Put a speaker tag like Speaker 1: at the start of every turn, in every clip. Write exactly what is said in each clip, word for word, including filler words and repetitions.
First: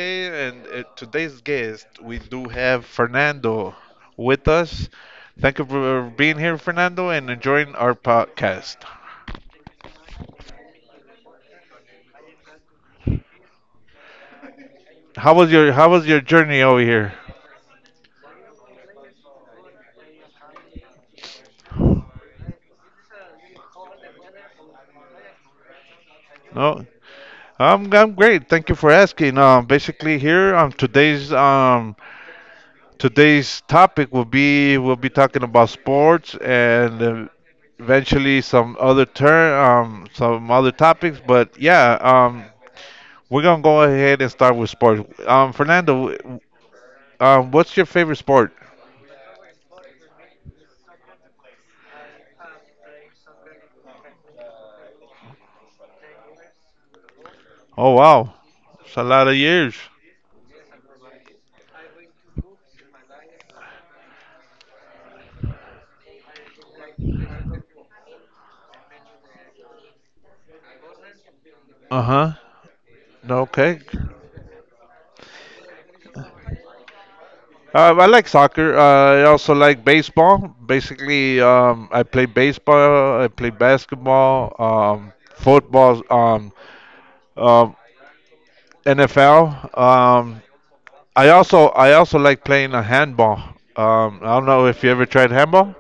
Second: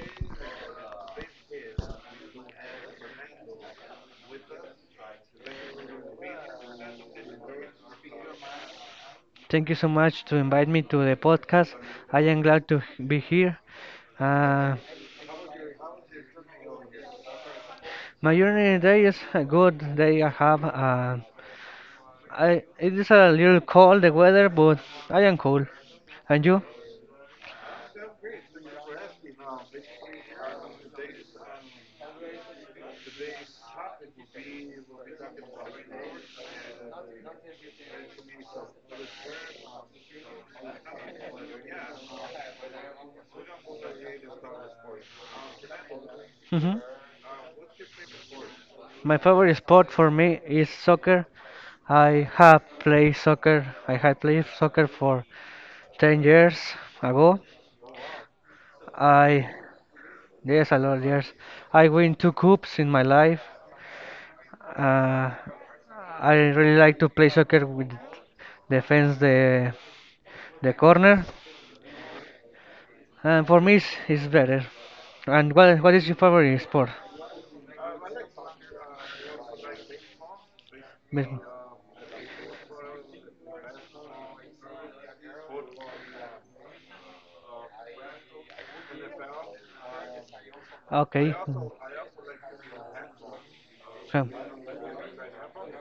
Speaker 1: today. And uh, Today's guest, we do have Fernando with us. Thank you for being here, Fernando, and enjoying our podcast.
Speaker 2: Thank you so much to invite me to the podcast. I am glad to h- be here. Uh,
Speaker 1: How was your How was your journey over here?
Speaker 2: my journey today is a good day. I have. Uh, I it is a little cold the weather, but I am cool. And you?
Speaker 1: No, I'm I'm great. Thank you for asking. Um, basically, here um today's um today's topic will be we'll be talking about sports and uh, eventually some other turn um some other topics. But yeah, um we're gonna go ahead and start with sports. Um, Fernando, w-
Speaker 2: Hmm.
Speaker 1: um, what's your favorite sport?
Speaker 2: My favorite sport for me is soccer. I have played soccer. I had played soccer for ten years ago.
Speaker 1: Oh wow, it's a lot of
Speaker 2: I
Speaker 1: years.
Speaker 2: Yes, a lot of years. I win two cups in my life. Uh, I really like to play soccer with defense the the corner,
Speaker 1: Uh huh.
Speaker 2: and for me
Speaker 1: Okay.
Speaker 2: it's, it's better. And what what is your favorite sport?
Speaker 1: Uh, I like soccer. Uh, I also like baseball.
Speaker 2: Miss-
Speaker 1: Basically, um, I play baseball. I play basketball. Um, football. Um, um, N F L. Um, I
Speaker 2: Okay.
Speaker 1: also I also like playing a handball. Um, I
Speaker 2: Um,
Speaker 1: don't know if you ever tried handball.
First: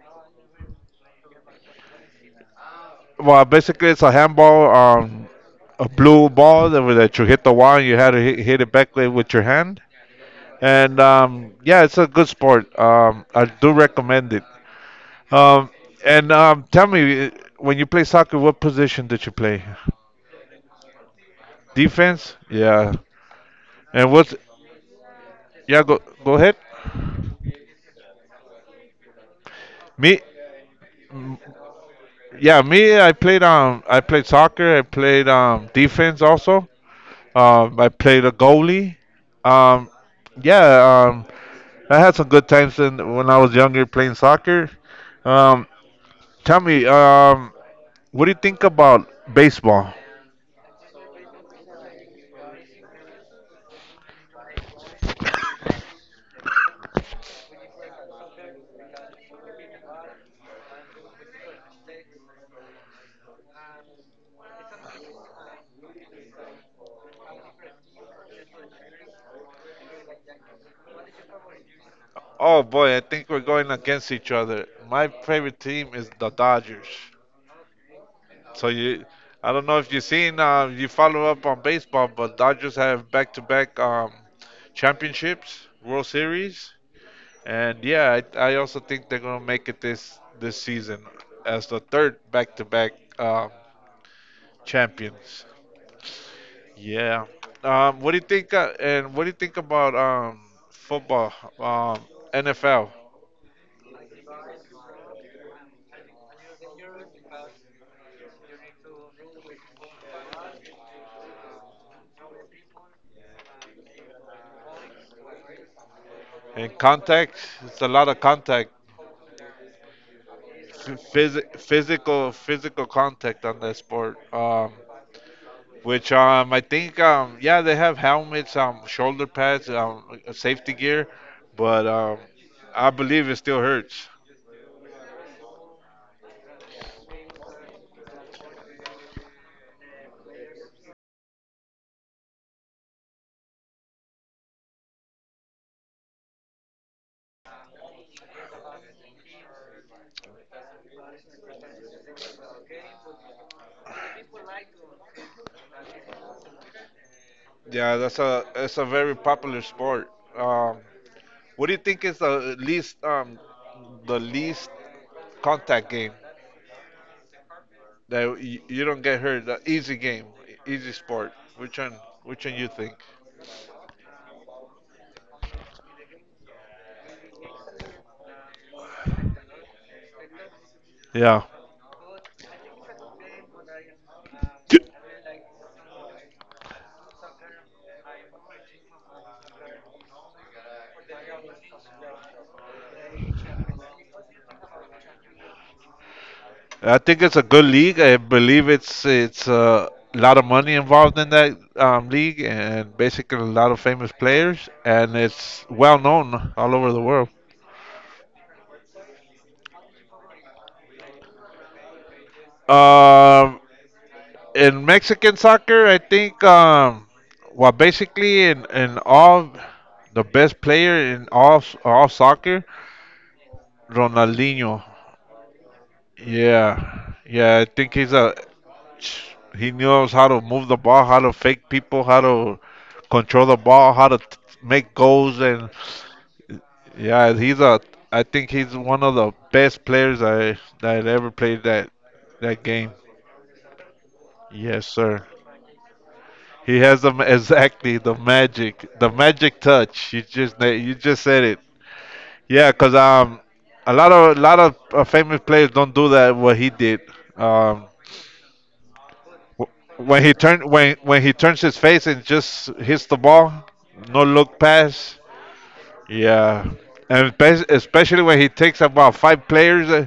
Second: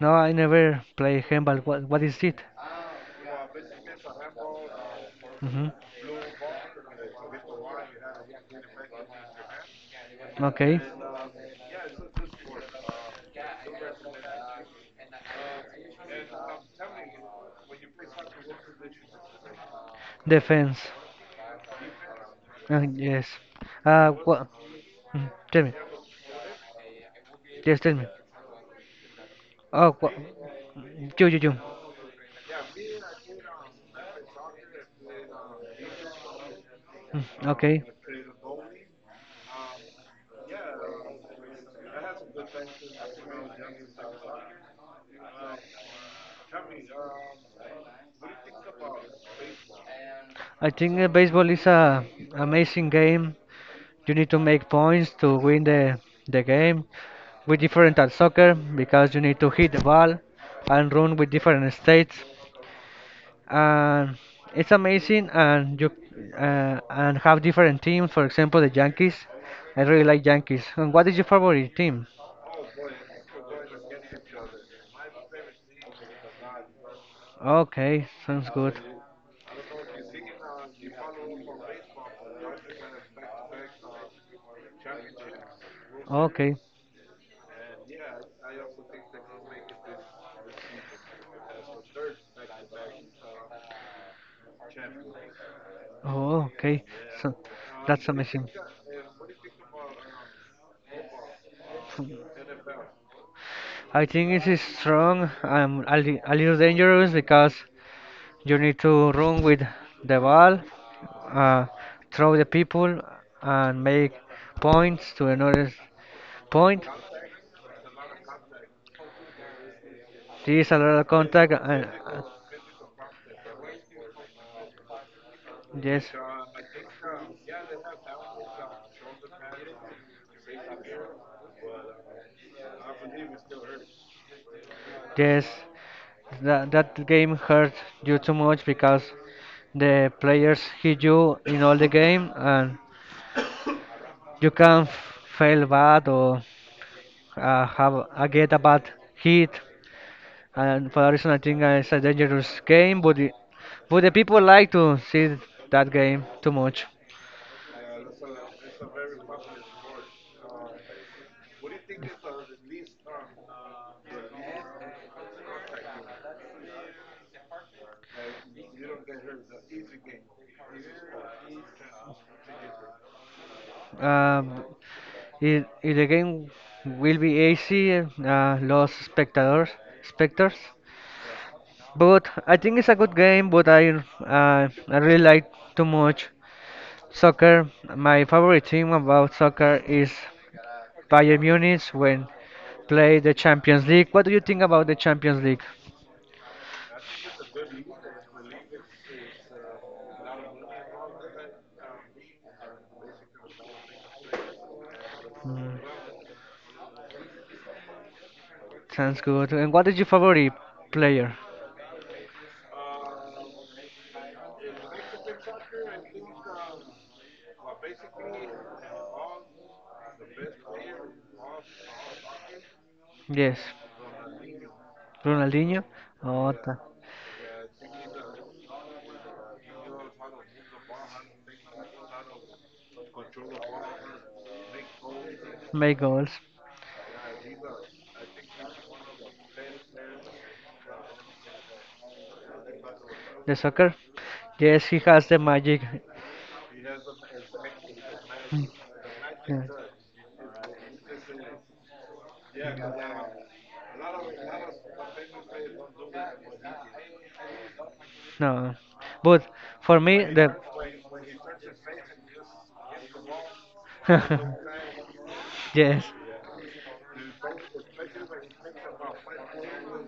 Speaker 2: No, I never play handball. What what is it?
Speaker 1: Well, basically, it's a handball, um,
Speaker 2: Hmm.
Speaker 1: a blue ball that, that you hit the wall and you had to hit, hit it back with your hand.
Speaker 2: Okay.
Speaker 1: And um, yeah, it's a good sport. Um, I do recommend it. Um, and um, tell me, uh, when you play soccer, what position did you play?
Speaker 2: Defense.
Speaker 1: Defense?
Speaker 2: Uh,
Speaker 1: Yeah.
Speaker 2: yes. Uh,
Speaker 1: And what's?
Speaker 2: what? Mm, tell me.
Speaker 1: Yeah, go go ahead.
Speaker 2: Yes, tell me. Oh, what?
Speaker 1: Me?
Speaker 2: You, you, you.
Speaker 1: Yeah, me. I played um, I played soccer. I played um, defense also.
Speaker 2: Mm.
Speaker 1: Um,
Speaker 2: Okay.
Speaker 1: I played a goalie. Um, yeah. Um, I had some good times in, when I was younger playing soccer. Um, tell me, um, what do you think about baseball?
Speaker 2: I think uh, baseball is a amazing game. You need to make points to win the the game. We different at soccer because you need to hit the ball and run with different states. And it's amazing and you uh, and have different teams. For example, the Yankees. I really like Yankees. And what is your favorite team?
Speaker 1: Oh boy, I think we're going against each other. My favorite team is the Dodgers.
Speaker 2: Okay, sounds
Speaker 1: So
Speaker 2: good.
Speaker 1: you, I don't know if you've seen, uh, you follow up on baseball, but Dodgers have back-to-back um, championships, World
Speaker 2: Okay.
Speaker 1: Series, and yeah, I, I also think they're gonna make it this this season as the third back-to-back um, champions.
Speaker 2: Oh, okay.
Speaker 1: Yeah.
Speaker 2: So
Speaker 1: Um,
Speaker 2: that's
Speaker 1: what do you
Speaker 2: amazing.
Speaker 1: think? Uh, and what do you think about um, football, um, N F L,
Speaker 2: I think it is strong and a, li a little dangerous because you need to run with the ball, uh, throw the people, and make points to another
Speaker 1: and
Speaker 2: point.
Speaker 1: contact? It's a lot of contact,
Speaker 2: There is a lot of contact.
Speaker 1: phys-
Speaker 2: And, uh,
Speaker 1: physical, physical contact on that sport. Um,
Speaker 2: yes.
Speaker 1: which um, I think um, yeah, they have helmets, um, shoulder pads, um, safety gear, but um, I believe it still hurts.
Speaker 2: Yes. That, that game hurt you too much because the players hit you in all the game and you can f- fail bad or uh, have a, get a bad hit. And for that reason, I think uh, it's a dangerous game, but, the- but the people like to see that game too much.
Speaker 1: Yeah, that's a it's a very popular sport. Um, What do you think is the least um the least contact game that you, you don't get hurt? The easy game, e- easy sport. Which one? Which one you think?
Speaker 2: Um, if, if the game will be easy, uh, lost spectators, spectators.
Speaker 1: Yeah,
Speaker 2: But I think it's a good game, but I, uh, I really like too much soccer. My favorite thing about soccer is Bayern Munich when play the Champions League. What do you think about the Champions League?
Speaker 1: I think it's a good league. I believe it's it's a lot of money involved in that um, league, and basically a lot of famous players, and it's
Speaker 2: Mm,
Speaker 1: well known all over the world.
Speaker 2: sounds good. And what is your favorite player?
Speaker 1: Um, in Mexican soccer, I think um, well, basically in in all the best player in all all soccer,
Speaker 2: Yes,
Speaker 1: Ronaldinho.
Speaker 2: Ronaldinho. Oh, th-
Speaker 1: Yeah, yeah, I think he's a he knows how to move the ball, how to fake people, how to control the ball, how to t- make goals, and
Speaker 2: make goals.
Speaker 1: yeah, he's a. I think he's one of the best players I that ever played that that game.
Speaker 2: The soccer. Yes,
Speaker 1: Yes,
Speaker 2: he
Speaker 1: sir.
Speaker 2: has the magic.
Speaker 1: He has the exactly the
Speaker 2: Mm,
Speaker 1: magic, the magic
Speaker 2: yeah.
Speaker 1: touch. You just na- you just said it. Yeah, cause um, a lot of a lot of uh, famous players don't do that. What he did, um,
Speaker 2: No, but for
Speaker 1: wh- when
Speaker 2: me
Speaker 1: he
Speaker 2: the
Speaker 1: turned when when he turns his face and just hits the ball, no look pass.
Speaker 2: yes.
Speaker 1: Yeah, and bes- especially when he takes about five players, uh,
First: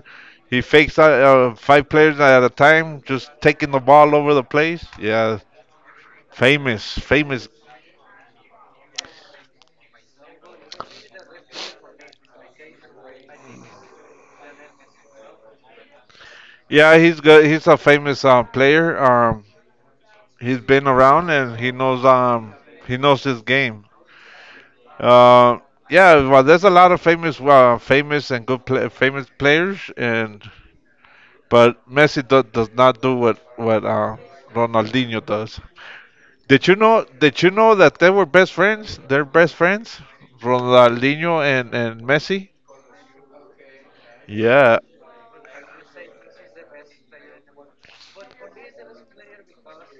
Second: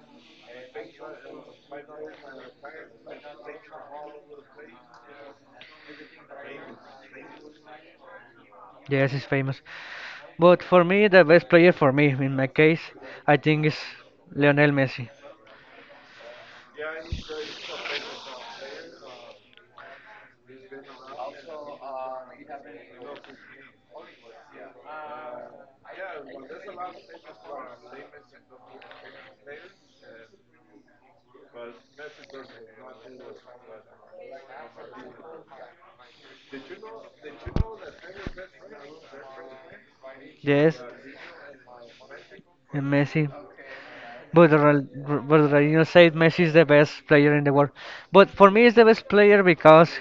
Speaker 1: he fakes out uh, five players at a time, just taking the ball over the place. Yeah, famous, famous.
Speaker 2: Yes, he's famous. But for me, the best player for me, in my case, I think is Lionel Messi.
Speaker 1: Yeah, he's good. He's a famous uh, player. Um, he's been around and he knows um he knows his game. Uh, yeah, well, there's a lot of famous uh, famous and good pla famous players and but Messi do- does not do what what uh, Ronaldinho does. Did you know? Did you know that they were best friends? They're best friends,
Speaker 2: Yes,
Speaker 1: Ronaldinho and and Messi.
Speaker 2: and Messi. But
Speaker 1: Yeah,
Speaker 2: Ronal- R- but Ronaldinho said Messi is the best player in the world. But for me, he's the best player because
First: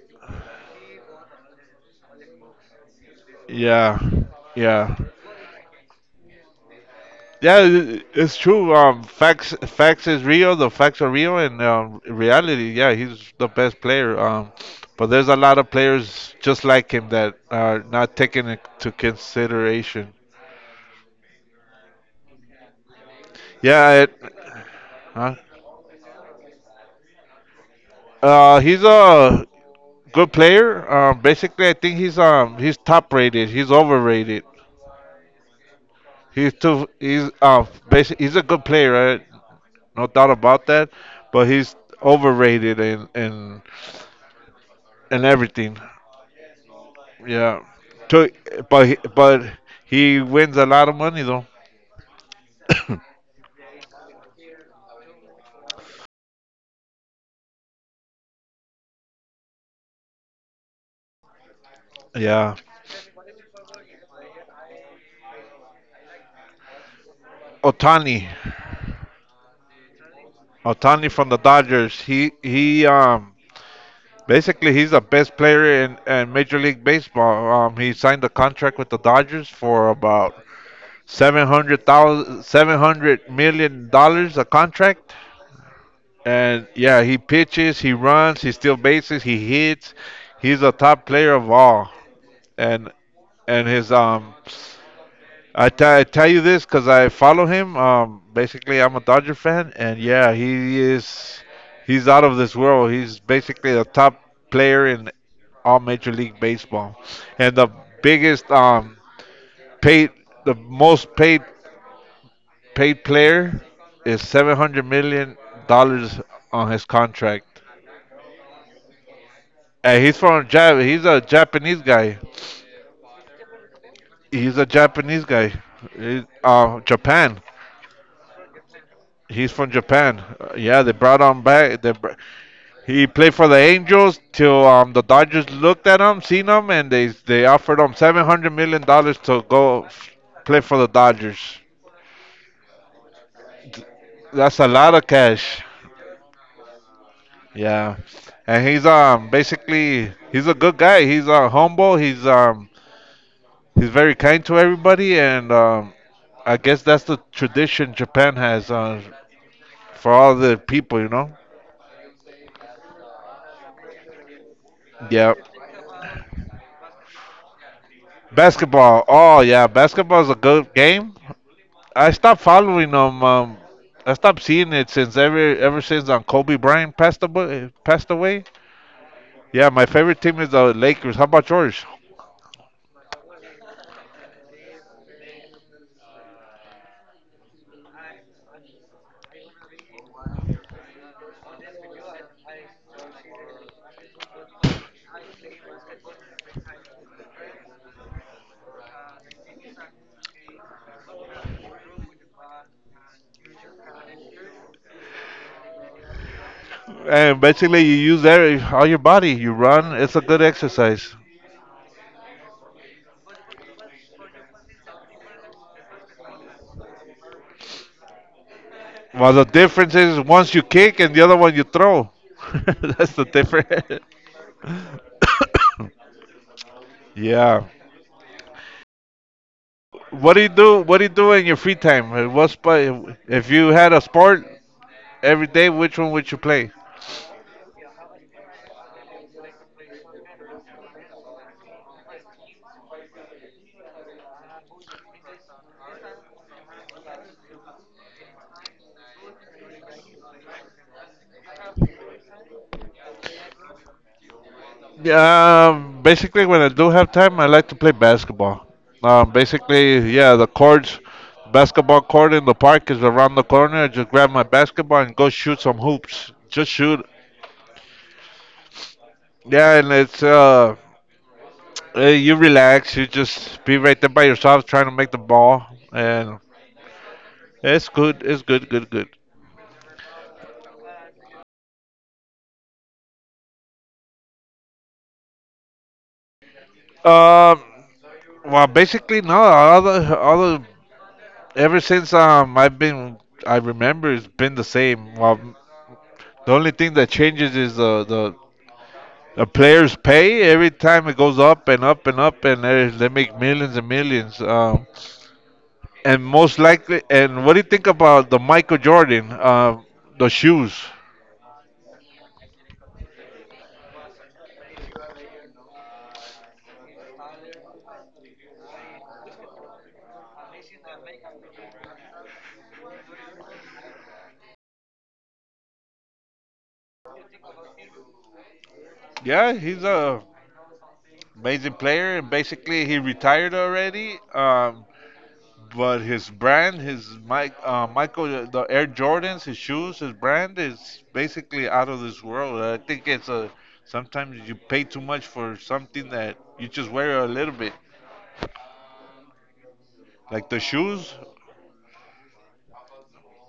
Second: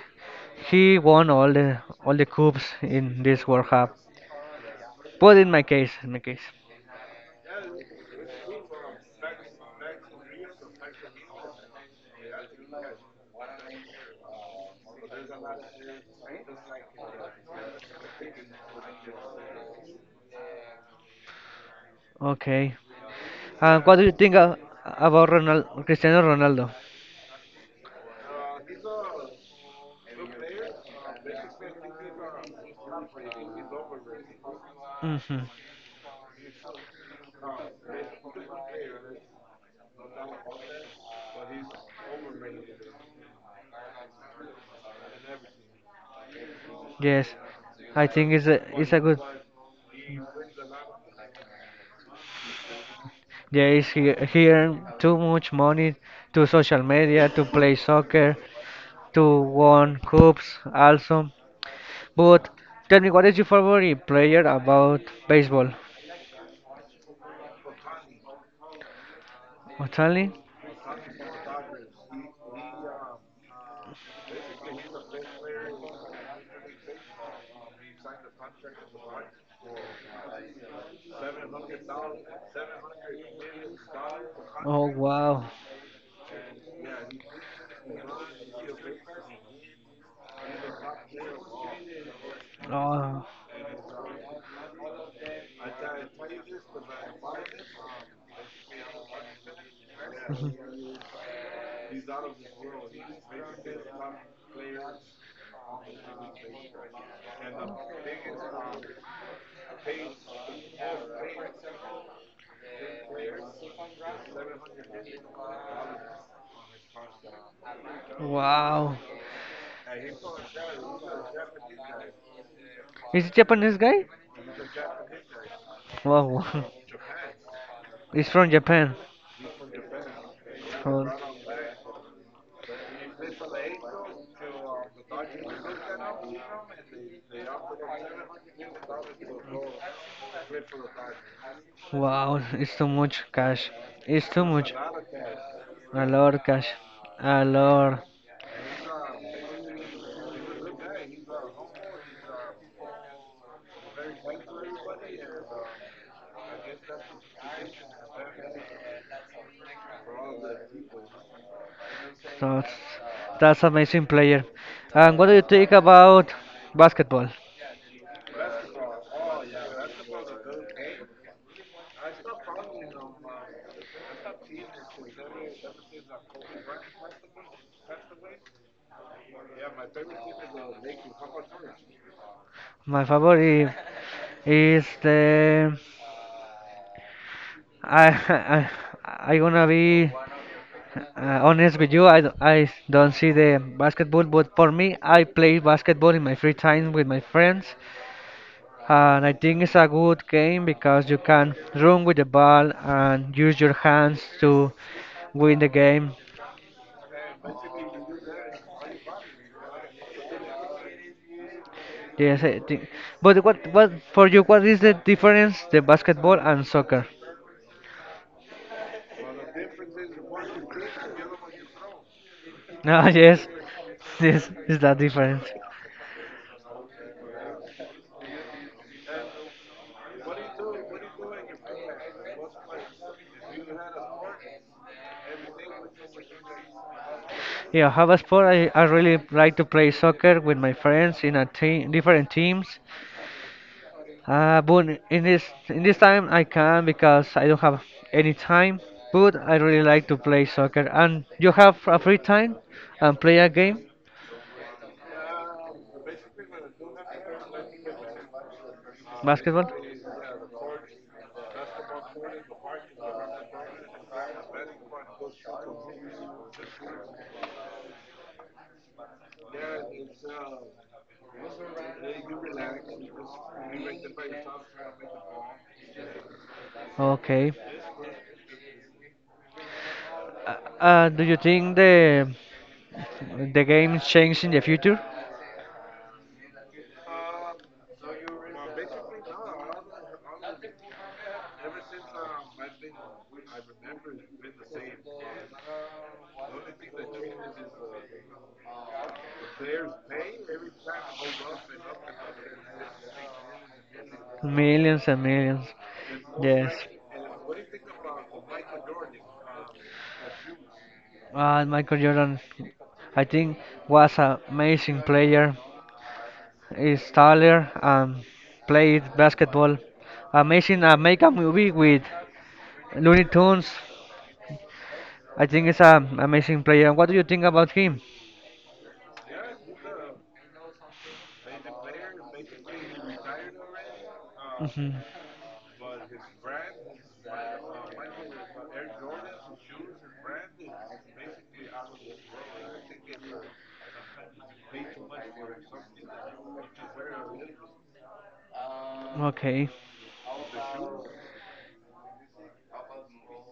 Speaker 2: he won all the all the cups in this World Cup.
Speaker 1: Yeah, yeah,
Speaker 2: But in my case, in my case.
Speaker 1: yeah. i- It's true. Um, facts, facts is real. The facts are real, and um, reality. Yeah, he's the best player. Um, but there's a lot of players just like him that are not taken into consideration.
Speaker 2: Okay. Uh,
Speaker 1: Yeah,
Speaker 2: what do you
Speaker 1: it,
Speaker 2: think uh, about
Speaker 1: huh?
Speaker 2: Ronald, Cristiano Ronaldo?
Speaker 1: Uh, he's a good player. Um, basically, I think he's um he's top rated. He's overrated.
Speaker 2: Hmm.
Speaker 1: He's too he's uh basic. He's a good player. Right? No doubt about that. But he's overrated and and and everything.
Speaker 2: Yes,
Speaker 1: Yeah,
Speaker 2: I
Speaker 1: to,
Speaker 2: think it's a
Speaker 1: but
Speaker 2: it's
Speaker 1: he-
Speaker 2: a good.
Speaker 1: but he wins a lot of money though.
Speaker 2: Yeah, it's he, he earned too much money to social media to play soccer to won cups also. But
Speaker 1: Yeah,
Speaker 2: tell me, what is your favorite player about baseball?
Speaker 1: Otani,
Speaker 2: Otani?
Speaker 1: Otani from the Dodgers. He he um basically he's the best player in, in Major League Baseball. Um, he signed a contract with the Dodgers for about seven hundred thousand seven hundred million dollars a
Speaker 2: Oh
Speaker 1: contract.
Speaker 2: wow!
Speaker 1: And yeah, he pitches, he runs, he steals bases, he hits. He's a top player of all. And
Speaker 2: Oh,
Speaker 1: and his um, I te- I tell you this because I follow him. Um, basically, I'm a Dodger fan, and yeah, he
Speaker 2: mhm.
Speaker 1: is. He's out of this world. He's basically a top player in all Major League Baseball, and the biggest um paid, the most paid paid player is seven hundred million dollars on his contract.
Speaker 2: Wow.
Speaker 1: And he's from Jap. He's a Japanese guy.
Speaker 2: Is it Japanese guy?
Speaker 1: He's a Japanese guy. He's,
Speaker 2: Wow. wow.
Speaker 1: uh, Japan.
Speaker 2: It's from Japan.
Speaker 1: He's from Japan. Uh, yeah, they
Speaker 2: Oh,
Speaker 1: brought him back. They br- he played for the Angels till um, the Dodgers looked at him, seen him, and they they offered him seven hundred million dollars to go f- play for the Dodgers.
Speaker 2: wow, it's too much cash. It's too
Speaker 1: That's a
Speaker 2: much.
Speaker 1: lot of cash.
Speaker 2: A lot of cash. A
Speaker 1: Yeah,
Speaker 2: lot.
Speaker 1: and he's um basically he's a good guy. He's uh, humble. He's um He's very kind to everybody, and um, I guess that's the tradition Japan has uh, for all the people, you know?
Speaker 2: That's, that's amazing player. And what do
Speaker 1: Yeah.
Speaker 2: you think about basketball?
Speaker 1: Basketball. Oh, yeah. Basketball is a good game. I stopped following them. Um, I stopped seeing it since ever ever since um, Kobe Bryant passed away. Passed away. Yeah, my favorite team is the Lakers. How about yours?
Speaker 2: My favorite is the I I I gonna be Uh, honest with you, I, d- I don't see the basketball, but for me, I play basketball in my free time with my friends, and I think it's a good game because you can run with the ball and use your hands to win the game.
Speaker 1: And basically, you use every, all your body. You run. It's a good exercise.
Speaker 2: Yes, I think. But what what for you? What is the difference the basketball and soccer?
Speaker 1: Well, the difference is once you kick and the other one you throw.
Speaker 2: Ah,
Speaker 1: That's the
Speaker 2: yes,
Speaker 1: difference.
Speaker 2: yes, is that difference?
Speaker 1: Yeah. What do you do? What do you do in your free time? Uh, What sport? If you had a sport every day, which one would you play?
Speaker 2: Yeah, have a sport. I, I really like to play soccer with my friends in a team, different teams. Uh, but in this in this time I can because I don't have any time. But I really like to play soccer. And you have a free time and play a game,
Speaker 1: Um, basically, when I do have time, I like to play basketball. Um,
Speaker 2: basketball.
Speaker 1: basically, yeah, the courts, basketball court in the park is around the corner. I just grab my basketball and go shoot some hoops. Just shoot. Yeah, and it's uh, Uh, you relax. You just be right there by yourself, trying to make the ball, and
Speaker 2: Okay.
Speaker 1: it's good. It's good. Good. Good.
Speaker 2: Uh, uh, do you think the the game change in the future?
Speaker 1: Um. Well, basically, no. All the, all the, ever since um, I've been, I remember it's been the same. Well, the only thing that changes is the the, the players' pay. Every time it goes up and up and up, and they they make millions and millions. Um,
Speaker 2: Millions and millions.
Speaker 1: and most
Speaker 2: Yes.
Speaker 1: likely, and what do you think about the Michael Jordan? Uh, the shoes.
Speaker 2: Uh, Michael Jordan, I think, was an amazing player. Is taller and played basketball. Amazing, uh, make a movie with Looney Tunes. I think it's an amazing player. What do you think about him?
Speaker 1: Yeah, he's a amazing player, and basically he retired already. Um,
Speaker 2: Hmm.
Speaker 1: but his brand, his Mike, uh, Michael, uh, the Air Jordans, his shoes, his brand is basically out of this world. I think it's a Sometimes you pay too much for something that you just wear a little bit.
Speaker 2: Okay.
Speaker 1: Like the shoes,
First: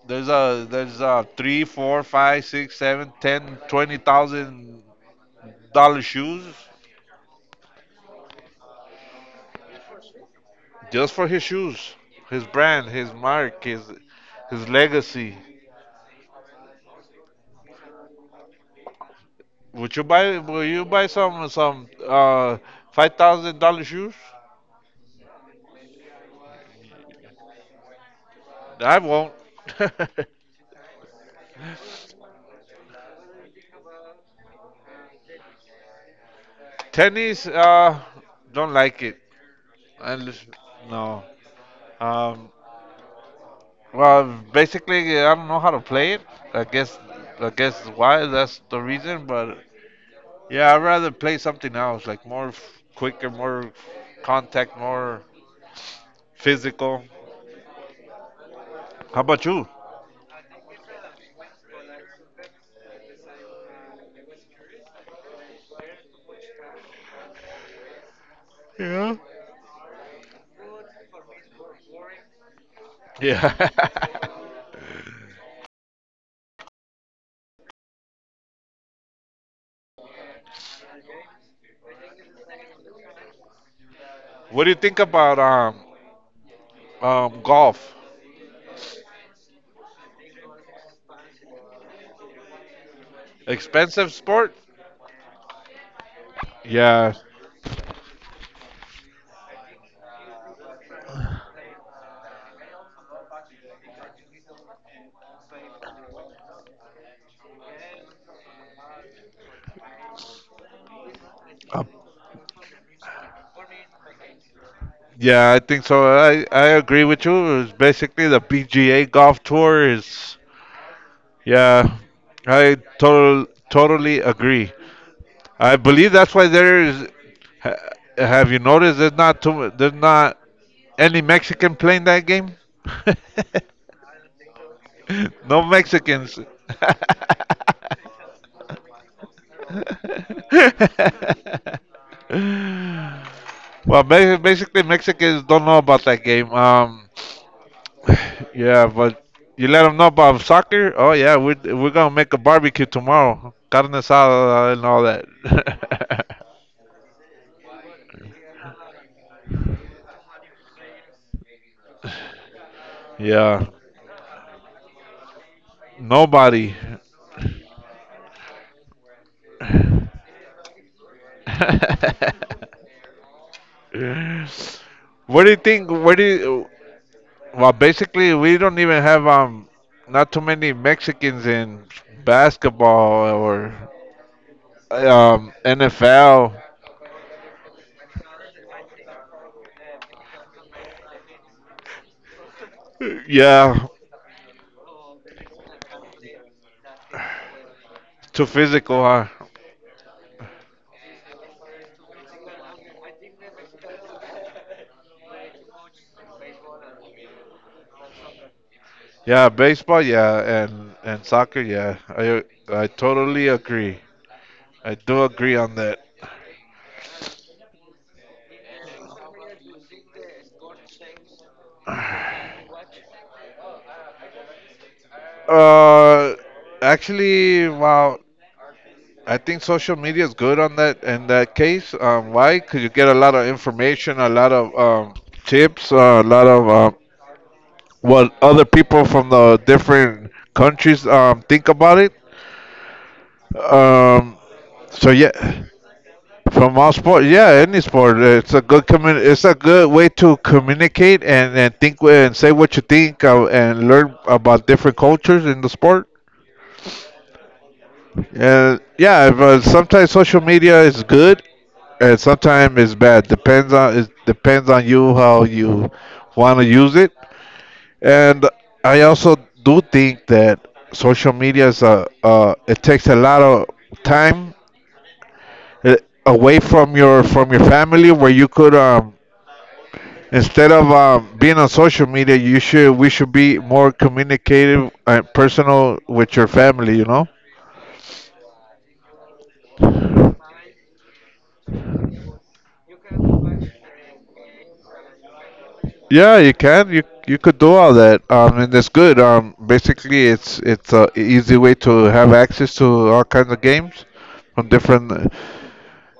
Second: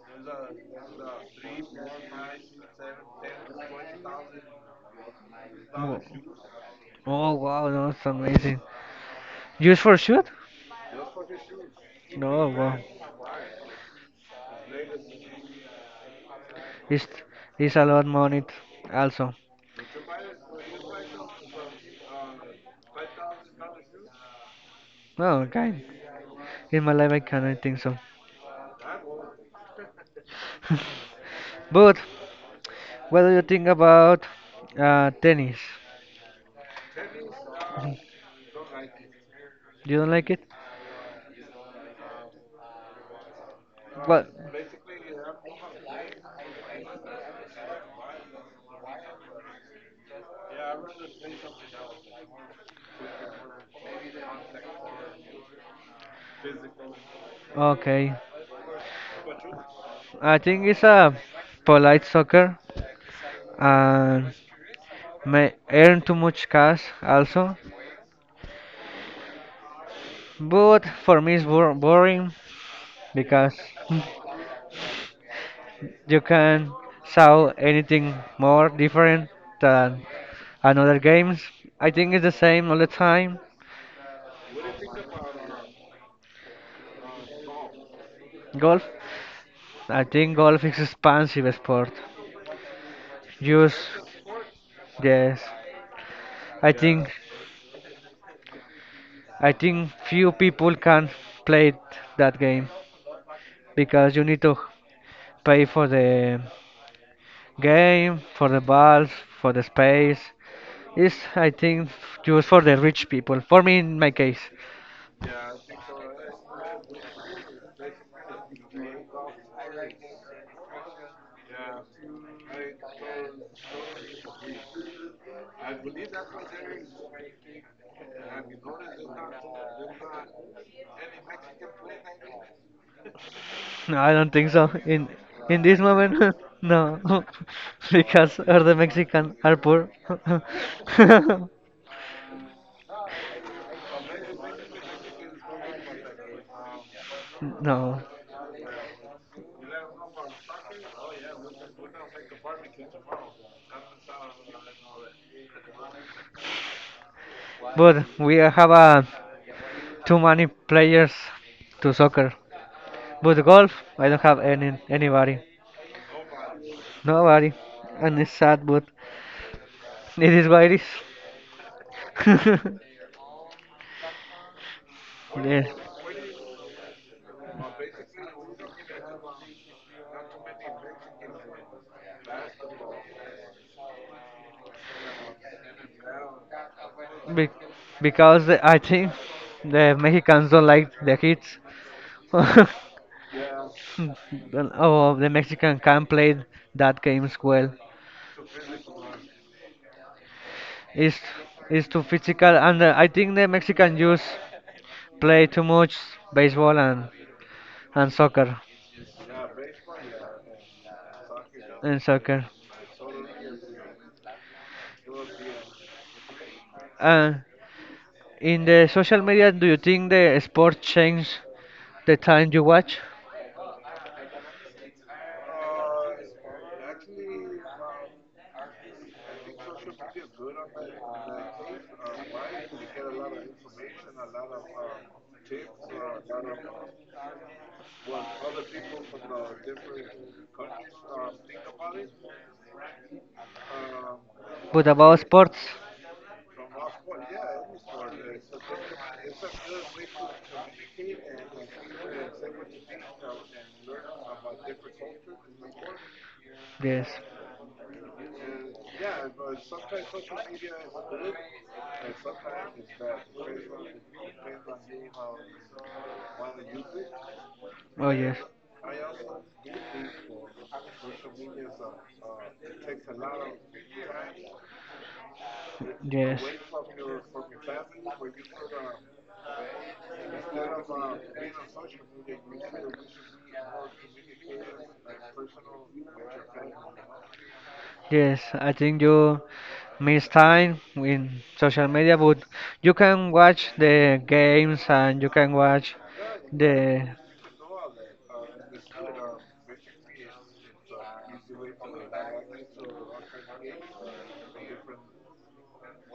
Speaker 1: there's a there's a three, four, five, six, seven, ten, twenty thousand
Speaker 2: Wo-
Speaker 1: dollar shoes
Speaker 2: Oh wow, that's amazing. Used for shoot?
Speaker 1: just for his shoes, his
Speaker 2: No, wow.
Speaker 1: brand, his mark, his his legacy.
Speaker 2: It's it's a lot money t- also.
Speaker 1: Would you buy? Will you buy some some uh five thousand dollar shoes?
Speaker 2: Oh, okay. In my life I cannot think so.
Speaker 1: I won't.
Speaker 2: But what do you think about uh, tennis?
Speaker 1: Tennis, uh, don't like it.
Speaker 2: You don't like
Speaker 1: And
Speaker 2: it?
Speaker 1: no. Um. Well,
Speaker 2: Well,
Speaker 1: basically, I don't know how to play it. I guess I guess why that's the reason. But yeah, I'd rather play something else, like more f- quicker, more contact, more physical.
Speaker 2: okay.
Speaker 1: How about you?
Speaker 2: I think it's a polite soccer and may earn too much cash also.
Speaker 1: Yeah.
Speaker 2: But for me it's bor boring
Speaker 1: Yeah.
Speaker 2: because you can saw anything more different than another games. I think it's the same all the time.
Speaker 1: What do you think about um um golf?
Speaker 2: Golf? I think golf is expensive sport. Yes,
Speaker 1: Expensive sport?
Speaker 2: yes. I Yeah,
Speaker 1: Yeah,
Speaker 2: think I think few people can play that game because you need to pay for the game, for the balls, for the space. It's I
Speaker 1: um,
Speaker 2: think just for the rich people. For me, in my case,
Speaker 1: yeah, I think so. I I agree with you. It's basically the P G A Golf Tour is. Yeah, I total totally agree. I believe that's why there is. ha- Have you noticed there's not too there's not any Mexican playing that game?
Speaker 2: I don't think so. In
Speaker 1: No
Speaker 2: in this
Speaker 1: Mexicans.
Speaker 2: moment, no, because all the Mexicans are poor.
Speaker 1: Well, ba- basically Mexicans don't know about that game. Um,
Speaker 2: no,
Speaker 1: Yeah, but you let them know about soccer. Oh yeah, we're we're gonna make a barbecue tomorrow, carne asada and all that.
Speaker 2: but we have a too many players to soccer. But
Speaker 1: yeah,
Speaker 2: golf, I don't have any anybody.
Speaker 1: nobody.
Speaker 2: Nobody. And it's sad, but it is what it is.
Speaker 1: What do you
Speaker 2: yes.
Speaker 1: think? What do you? Well, basically, we don't even have um not too many Mexicans in basketball or um N F L.
Speaker 2: Be- because the- I think the Mexicans don't like the kids. oh,
Speaker 1: Yeah,
Speaker 2: the Mexican can play that games well.
Speaker 1: too physical, huh?
Speaker 2: It's, it's too physical, and uh, I think the Mexican youth play too much baseball and, and soccer.
Speaker 1: Yeah, baseball, yeah, and and soccer, yeah.
Speaker 2: In
Speaker 1: I
Speaker 2: soccer.
Speaker 1: I totally agree. I do agree on that.
Speaker 2: And in the social media, do you think the sport change the time you watch?
Speaker 1: Uh, actually, wow, I think social media is good on that in that case. Um, why? Because you get a lot of information, a lot of um, tips, uh, a lot of um, what other people from the different countries um, think about it. Um,
Speaker 2: But
Speaker 1: so
Speaker 2: about
Speaker 1: yeah.
Speaker 2: sports,
Speaker 1: From all sport, yeah, any sport. It's a good commun- It's a good way to communicate and, and think wh- and say what you think uh, and learn about different cultures in the sport.
Speaker 2: yes.
Speaker 1: And yeah, if, uh, sometimes social media is good and sometimes it's bad. Depends on It depends on you how you want to use it.
Speaker 2: Oh yes,
Speaker 1: And I also do think that social media is a uh, it takes a lot of time uh,
Speaker 2: yes,
Speaker 1: away from your from your family where you could um instead of um, being on social media, you should we should be more communicative and personal with your family. You know.
Speaker 2: yes. I think you miss time in social media, but you can watch the games and you can watch
Speaker 1: Yeah, you can. You
Speaker 2: the
Speaker 1: you could do all that, um, and that's good. Um, basically, it's it's a easy way to have access to all kinds of games from different uh,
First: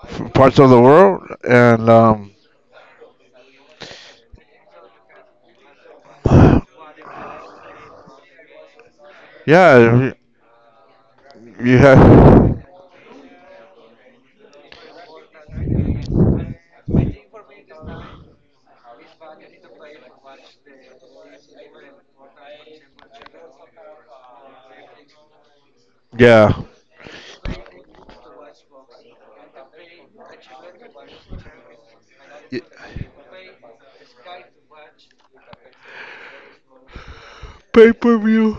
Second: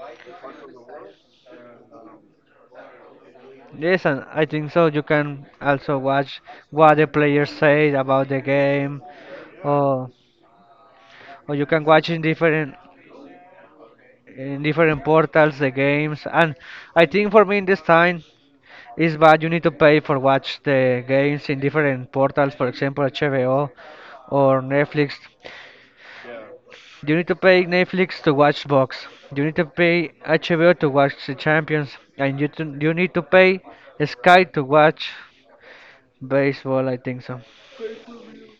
Speaker 1: f- parts of the world, and um,
Speaker 2: yes, and I think so. You can also watch what the players say about the game. or
Speaker 1: yeah,
Speaker 2: or you
Speaker 1: you you
Speaker 2: can watch in
Speaker 1: have.
Speaker 2: different in different portals the games and I think for me in this time is bad. You need to pay for watch the games in different portals, for example HBO or Netflix.
Speaker 1: Yeah.
Speaker 2: You need to pay Netflix to watch box. You need to pay HBO to watch the Champions, and you,
Speaker 1: Y-
Speaker 2: to, you need to pay Sky to watch baseball, I think so.
Speaker 1: Pay per view.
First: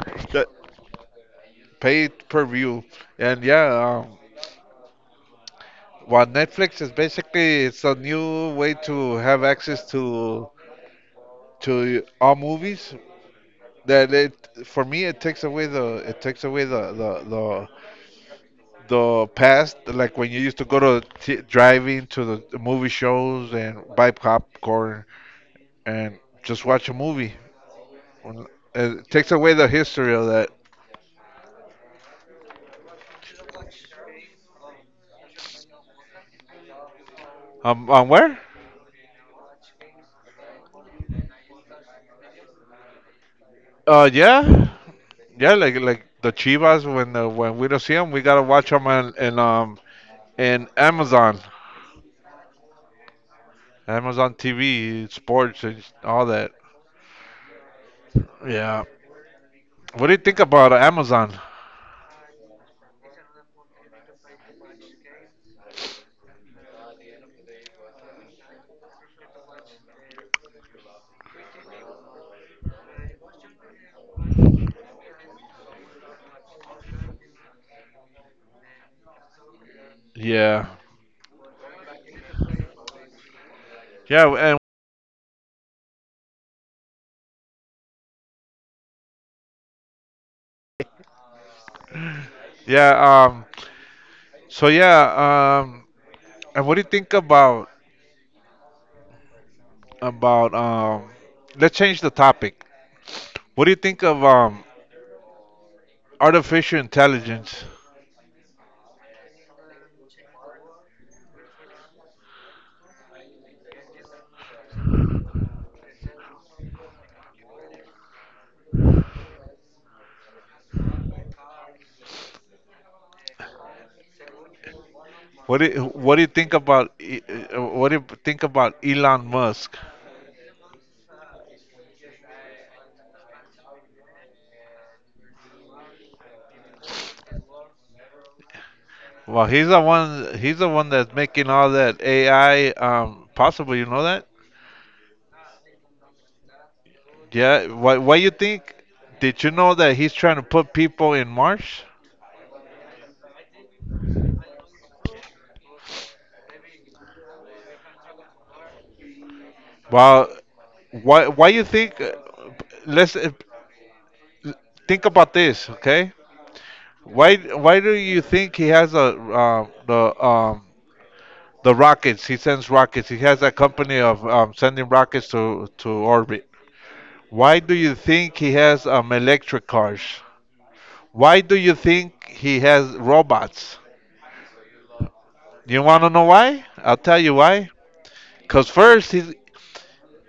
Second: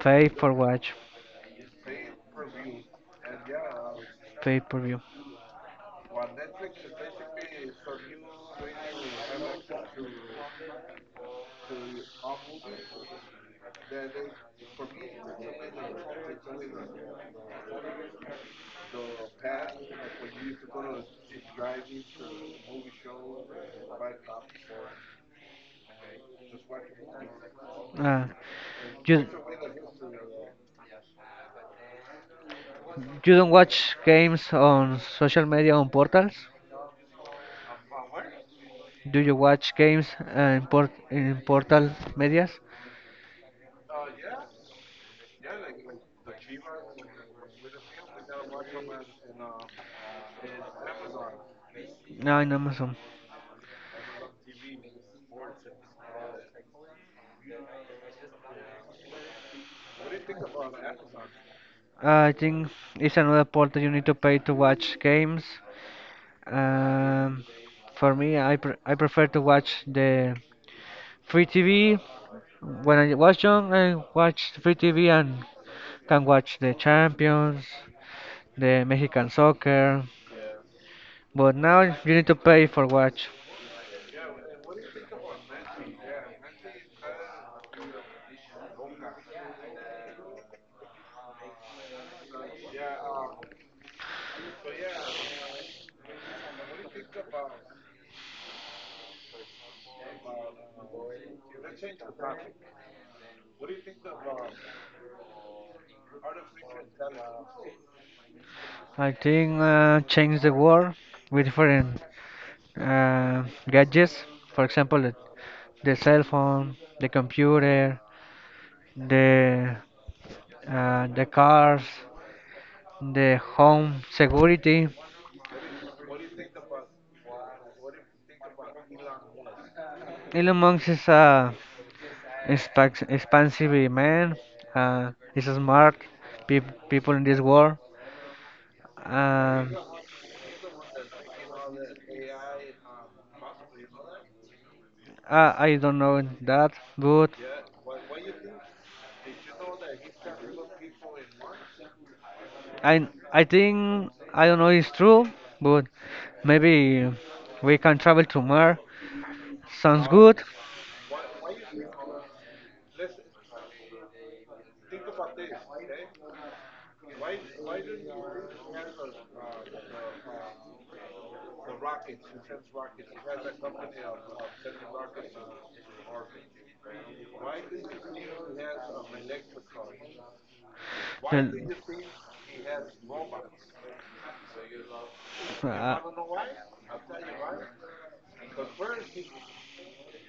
Speaker 2: Pay
Speaker 1: That
Speaker 2: for watch.
Speaker 1: pay per view, and yeah, um,
Speaker 2: Pay per view.
Speaker 1: what Netflix is basically it's a new way to have access to to all movies. That it For me it takes away the it takes away the the the, the past, like when you used to go to t- driving to the the movie shows and buy popcorn and just watch a movie.
Speaker 2: uh,
Speaker 1: Well, it
Speaker 2: you
Speaker 1: takes away the history of that.
Speaker 2: You don't watch games on social media on portals?
Speaker 1: Um, um where?
Speaker 2: Do you watch games uh, in, port in portal medias?
Speaker 1: Uh, yeah, yeah, like like the Chivas when uh, when we don't see them, we gotta watch them on and um in Amazon,
Speaker 2: No, in Amazon.
Speaker 1: Amazon T V, sports and all that. Yeah. What do you think about Amazon?
Speaker 2: I think it's another portal you need to pay to watch games. Um, for me, I pr I prefer to watch the free T V. When I was young, I watched free T V and can watch the Champions, the Mexican soccer.
Speaker 1: Yeah.
Speaker 2: But now you need to pay for watch.
Speaker 1: Yeah, and yeah, um so yeah, um and what do you think about about um? Let's change the topic. What do you think of um artificial intelligence?
Speaker 2: I think uh, change the world with different uh, gadgets. For example, the, the cell phone, the computer, the uh, the cars, the home security.
Speaker 1: What do you, what do you think about E- uh, What do you think about Elon Musk?
Speaker 2: Elon Musk is a expac- expansive man. Uh, he's smart. Peop people in this world.
Speaker 1: Well, he's
Speaker 2: Um,
Speaker 1: the one he's the one that's making all that A I um possible. You know that?
Speaker 2: I, I don't know that, but
Speaker 1: Yeah. Why why you think? Did you know that he's trying to put people in Mars?
Speaker 2: I I think I don't know it's true, but maybe we can travel to Mars. Sounds
Speaker 1: Well,
Speaker 2: good.
Speaker 1: why why you think? Let's uh, think about this, okay? Why? Why do you think he has a um, the um, the rockets? He sends rockets. He has a company of um, sending rockets to to orbit. Why do you think he has um, electric cars? Why
Speaker 2: Well,
Speaker 1: do you think he has robots? You
Speaker 2: uh,
Speaker 1: want to know why? I'll tell you why. Cause first he's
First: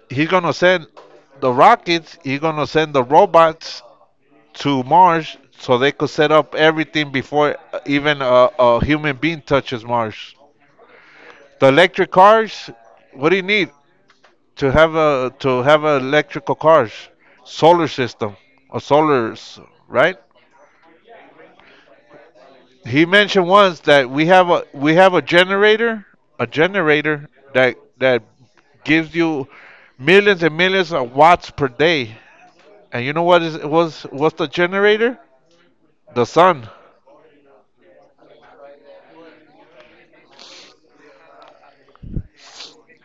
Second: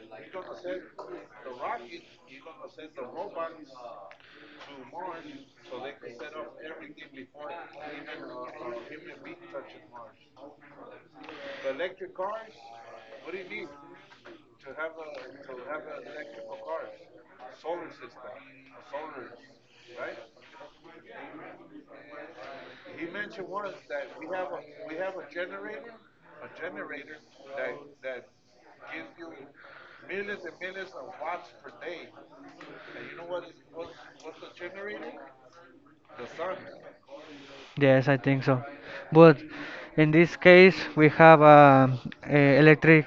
Speaker 1: he's gonna send the rockets. He's gonna send the robots to Mars so they could set up everything before even a, a human being touches Mars. The electric cars. What do you need to have a to have a electrical cars? Solar system, a solar, s- right? He mentioned once that we have a we have a generator, a generator that that gives you millions and millions of watts per day. And you know what is was what's the generator? The sun.
Speaker 2: yes, I think so. But in this case, we have um, uh, e, electric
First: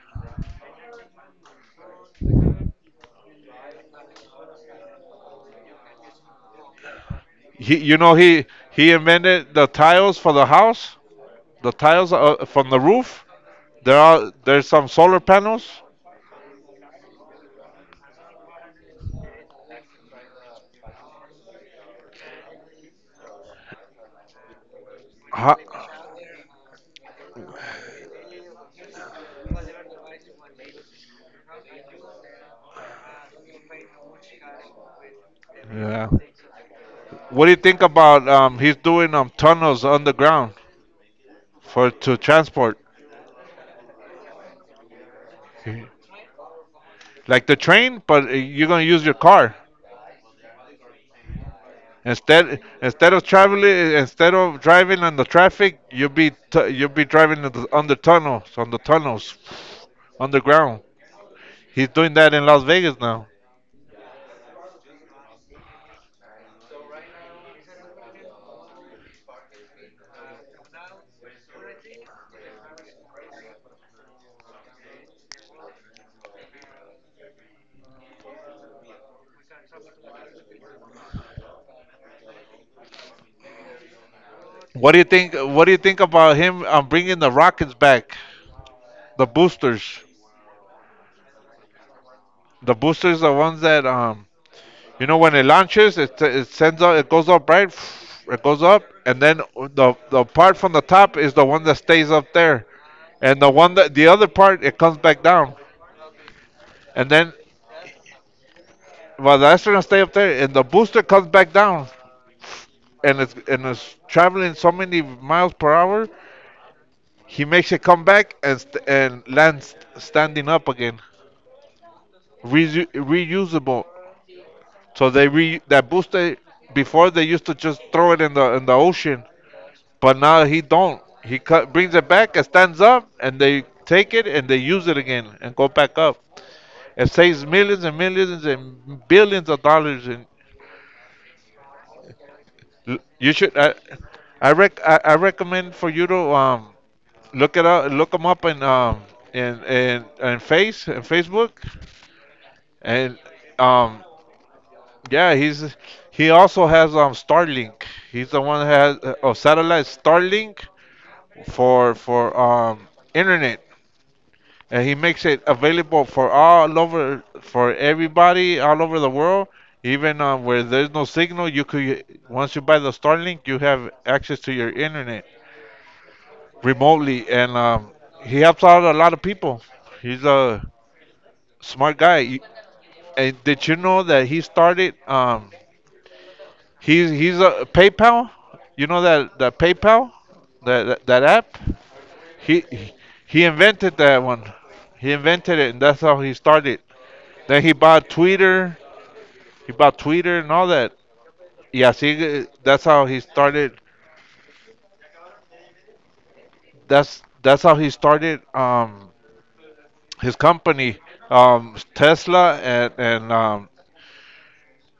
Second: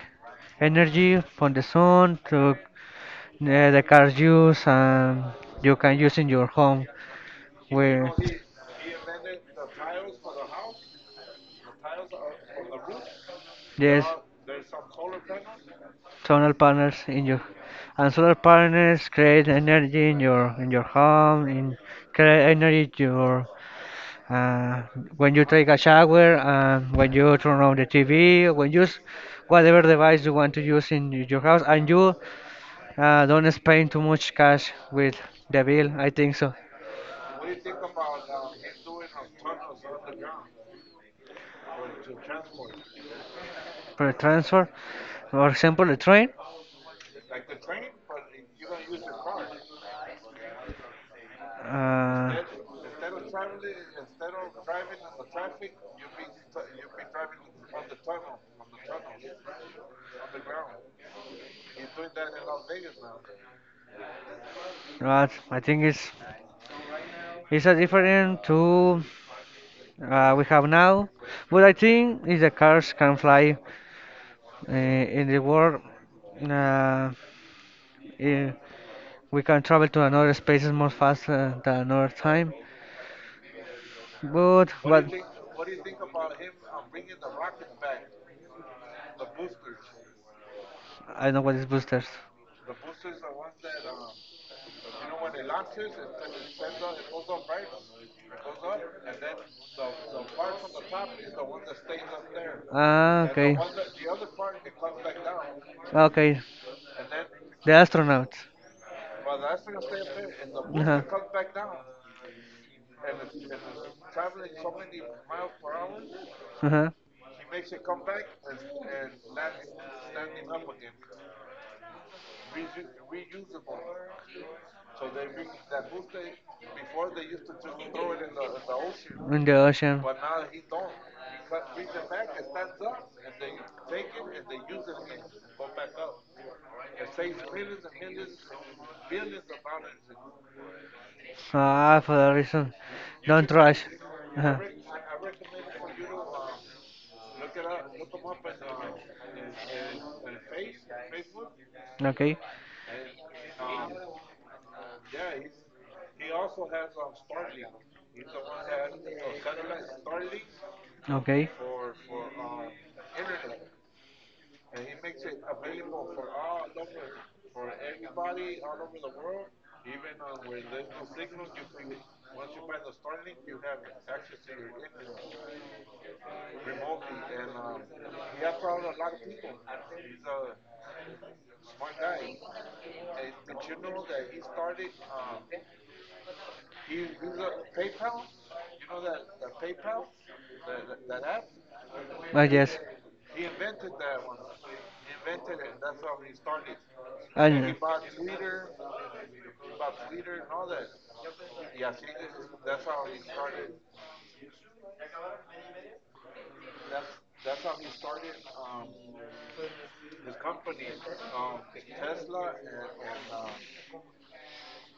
Speaker 2: energy from the sun to uh, the cars use, and you can use in your home.
Speaker 1: He, you
Speaker 2: Where
Speaker 1: know he he invented the tiles for the house, the tiles uh, from the roof. There
Speaker 2: yes,
Speaker 1: are there's some solar panels.
Speaker 2: solar panels in your and solar panels create energy in your in your home in create energy your uh, when you
Speaker 1: Huh?
Speaker 2: take a shower and when you turn on the T V when you use whatever device you want to use in your house and you uh, don't spend too much cash with the bill
Speaker 1: Yeah.
Speaker 2: I think so.
Speaker 1: What do you think about um, he's doing um, tunnels underground for to transport,
Speaker 2: For a transfer, for example the train.
Speaker 1: like the train, but you're gonna use your car
Speaker 2: Uh,
Speaker 1: instead. Instead of traveling, instead of driving on the traffic, you'll be t- you'll be driving on the, on the tunnels, on the tunnels, underground. He's doing that in Las Vegas now.
Speaker 2: right, I think it's it's a different to uh, we have now, but I think if the cars can fly uh, in the world, uh, eh, we can travel to another spaces more faster than another time. But
Speaker 1: What do you
Speaker 2: what
Speaker 1: think? What do you think about him um, bringing the rockets back, the boosters?
Speaker 2: I know what is boosters.
Speaker 1: The boosters, the ones that um, you know when it launches, it it sends up, it goes up right, it goes up, and then the the part from the top is the one that stays up there,
Speaker 2: Ah,
Speaker 1: and the
Speaker 2: okay.
Speaker 1: one that the other part it comes back down,
Speaker 2: Ah, okay.
Speaker 1: and then
Speaker 2: The astronauts.
Speaker 1: well the astronaut stay up there, and the
Speaker 2: Uh-huh.
Speaker 1: booster comes back down, and it's and it's traveling so many miles per hour,
Speaker 2: Uh-huh.
Speaker 1: he makes it come back and st- and lands standing up again, Resu- reusable. So they re that booster before they used to just throw it in the in the ocean.
Speaker 2: In the ocean.
Speaker 1: But now he don't. He cut, brings it back, and stands up, and they take it and they use it again and go back up. It saves millions and millions and billions of dollars. And
Speaker 2: Ah, for that reason.
Speaker 1: you
Speaker 2: Don't
Speaker 1: should, I,
Speaker 2: rush.
Speaker 1: I
Speaker 2: Uh-huh.
Speaker 1: rec, I, I recommend for you to um, look it up, look them up in um, in in, in face in Facebook,
Speaker 2: Okay.
Speaker 1: and um, yeah, he's he also has um Starlink. He's the one that has uh, oh satellite Starlink
Speaker 2: Okay.
Speaker 1: for for um internet. And he makes it available for all over for everybody all over the world, even uh, where there's no signal. You could, once you buy the starlink, you have access to your internet remotely. And um, he helps out a lot of people. He's a smart guy. You- and did you know that he started um, he's he's a PayPal, you know that that PayPal, that that, that app?
Speaker 2: Ah,
Speaker 1: he
Speaker 2: yes.
Speaker 1: he invented that one. He invented it, and that's how he started. Then he
Speaker 2: And
Speaker 1: bought Twitter. He bought Twitter and all that. Yeah, see, uh, that's how he started. That's that's how he started um, his company, um, Tesla and and um,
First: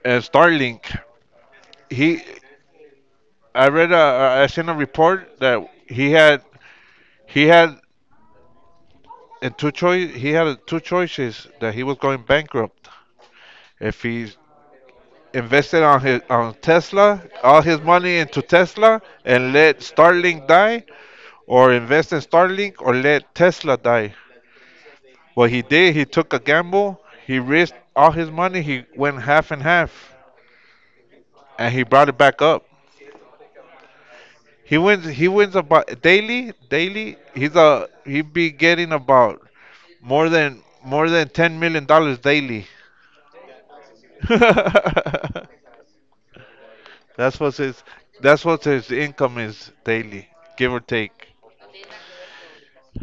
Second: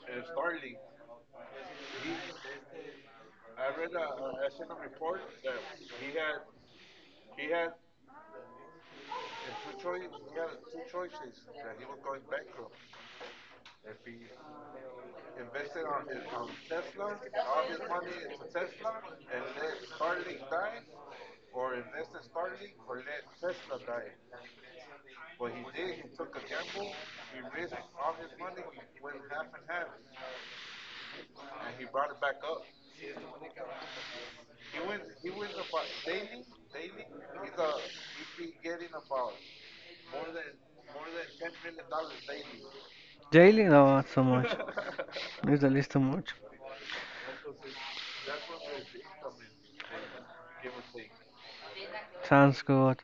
Speaker 1: and Starlink. He, I read a, a- I seen a report that he had he had in two choice he had two choices that he was going bankrupt if he invested on his on Tesla, all his money into Tesla, and let Starlink die, or invest in Starlink or let Tesla die. What he did, he took a gamble. He risked all his money. He went half and half, and he brought it back up. He wins. He wins about daily. Daily, he's a he be getting about more than more than ten million dollars daily.
Speaker 2: daily? No, not so much. It's at least too much.
Speaker 1: that's what his that's what his income is daily, give or take.
Speaker 2: Sounds good.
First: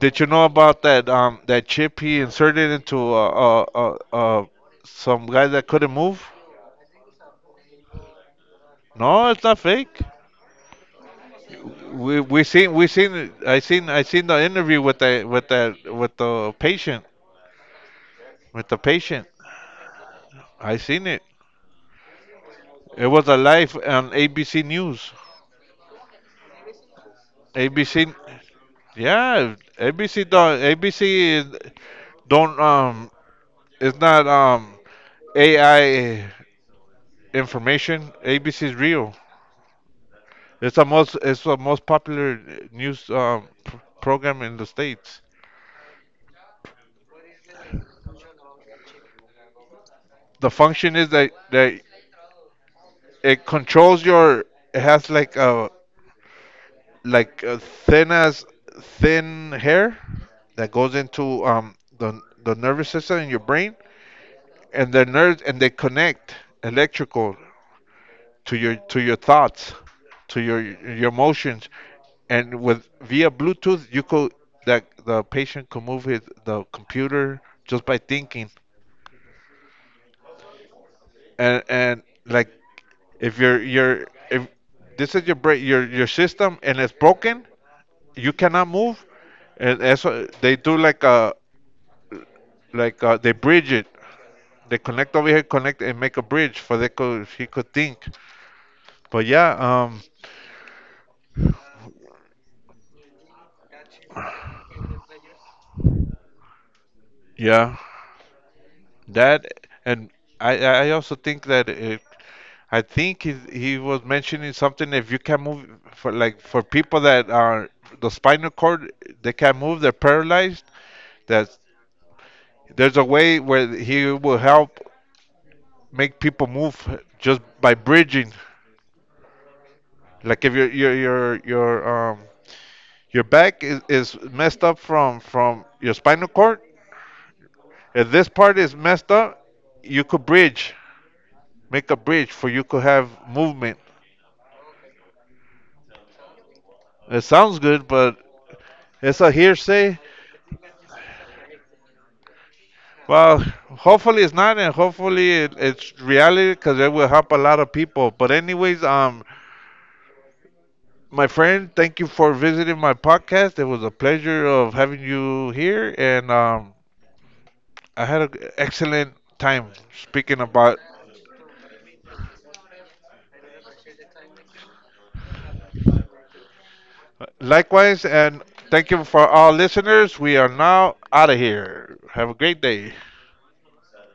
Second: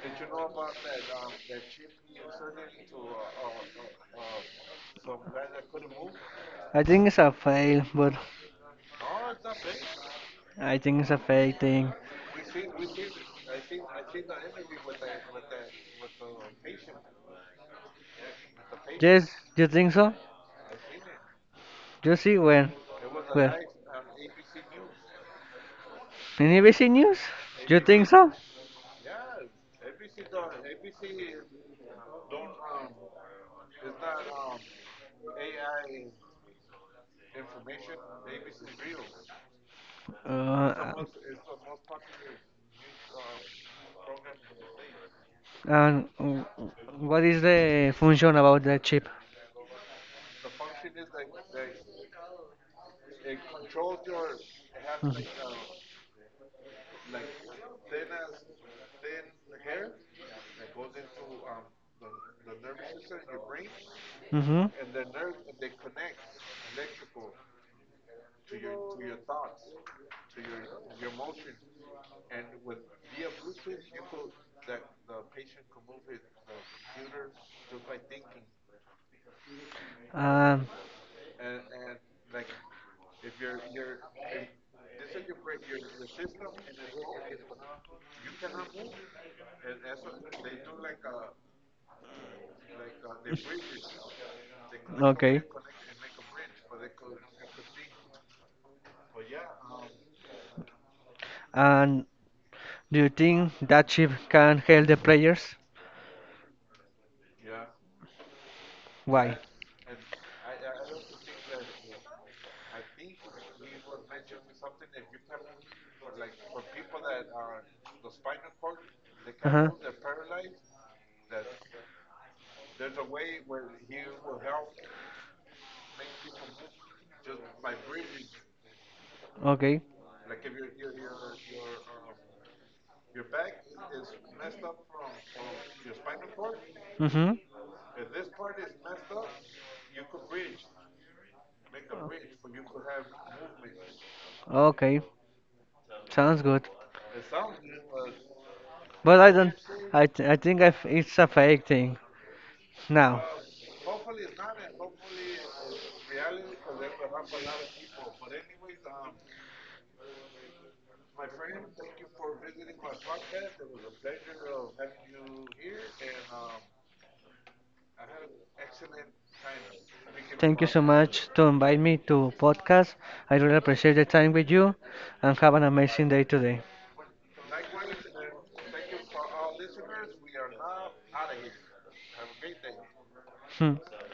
Speaker 1: Did you know about that um that chip he inserted into uh, uh, uh, uh some guy that couldn't move?
Speaker 2: I think it's a fail, but
Speaker 1: No, it's not fake.
Speaker 2: I think it's a fake thing.
Speaker 1: We we seen we seen I seen I seen the interview with the with that with the patient with the patient.
Speaker 2: Yes, you think so?
Speaker 1: I seen it.
Speaker 2: You see when?
Speaker 1: It was a
Speaker 2: Where?
Speaker 1: live on ABC News.
Speaker 2: In A B C News? You think
Speaker 1: ABC,
Speaker 2: so?
Speaker 1: yeah, ABC don't ABC is, don't um it's not um A I information. A B C is real. It's the
Speaker 2: Uh,
Speaker 1: most it's the most popular news um pr- program in the states.
Speaker 2: And w- what is the function about that chip?
Speaker 1: The function is that that it controls your it has like a like uh, thin as thin hair that goes into um, the the nervous system in your brain,
Speaker 2: Hmm.
Speaker 1: and the nerves, and they connect electrical to your to your thoughts, to your your emotions, and with via Bluetooth you could, that the patient could move his the computer just by thinking.
Speaker 2: Um,
Speaker 1: and and like, if your your if this is your break your your system and it's broken, you cannot move, and eso, they do like a like a, they bridge it. They connect over
Speaker 2: okay.
Speaker 1: here, connect and make a bridge for they could he could think. But yeah, um,
Speaker 2: And do you think that chip can help the players?
Speaker 1: yeah.
Speaker 2: Why?
Speaker 1: That and I I also think that it, I think he he was mentioning something, if you can move for like for people that are the spinal cord, they can't
Speaker 2: Uh-huh.
Speaker 1: move, they're paralyzed, that there's a way where he will help make people move just by bridging.
Speaker 2: Okay.
Speaker 1: Like if your your your your um your back is, is messed up from from your spinal cord,
Speaker 2: Mm-hmm.
Speaker 1: if this part is messed up, you could bridge, make a bridge for you could have movement.
Speaker 2: Okay. Sounds good.
Speaker 1: It sounds good, but it's
Speaker 2: But
Speaker 1: a
Speaker 2: I don't.
Speaker 1: hearsay.
Speaker 2: I th- I think I f it's a fake thing. Now,
Speaker 1: Well, hopefully it's not, and hopefully it, it's reality because it will help a lot of people. But anyways, um, my friend, thank you for visiting my podcast. It was a pleasure of having you here, and um, I had an excellent time speaking
Speaker 2: thank you
Speaker 1: about.
Speaker 2: so much to invite me to podcast. I really appreciate the time with you, and have an amazing day today.
Speaker 1: Likewise, and thank you for all listeners. We are now out of here. Have a great day.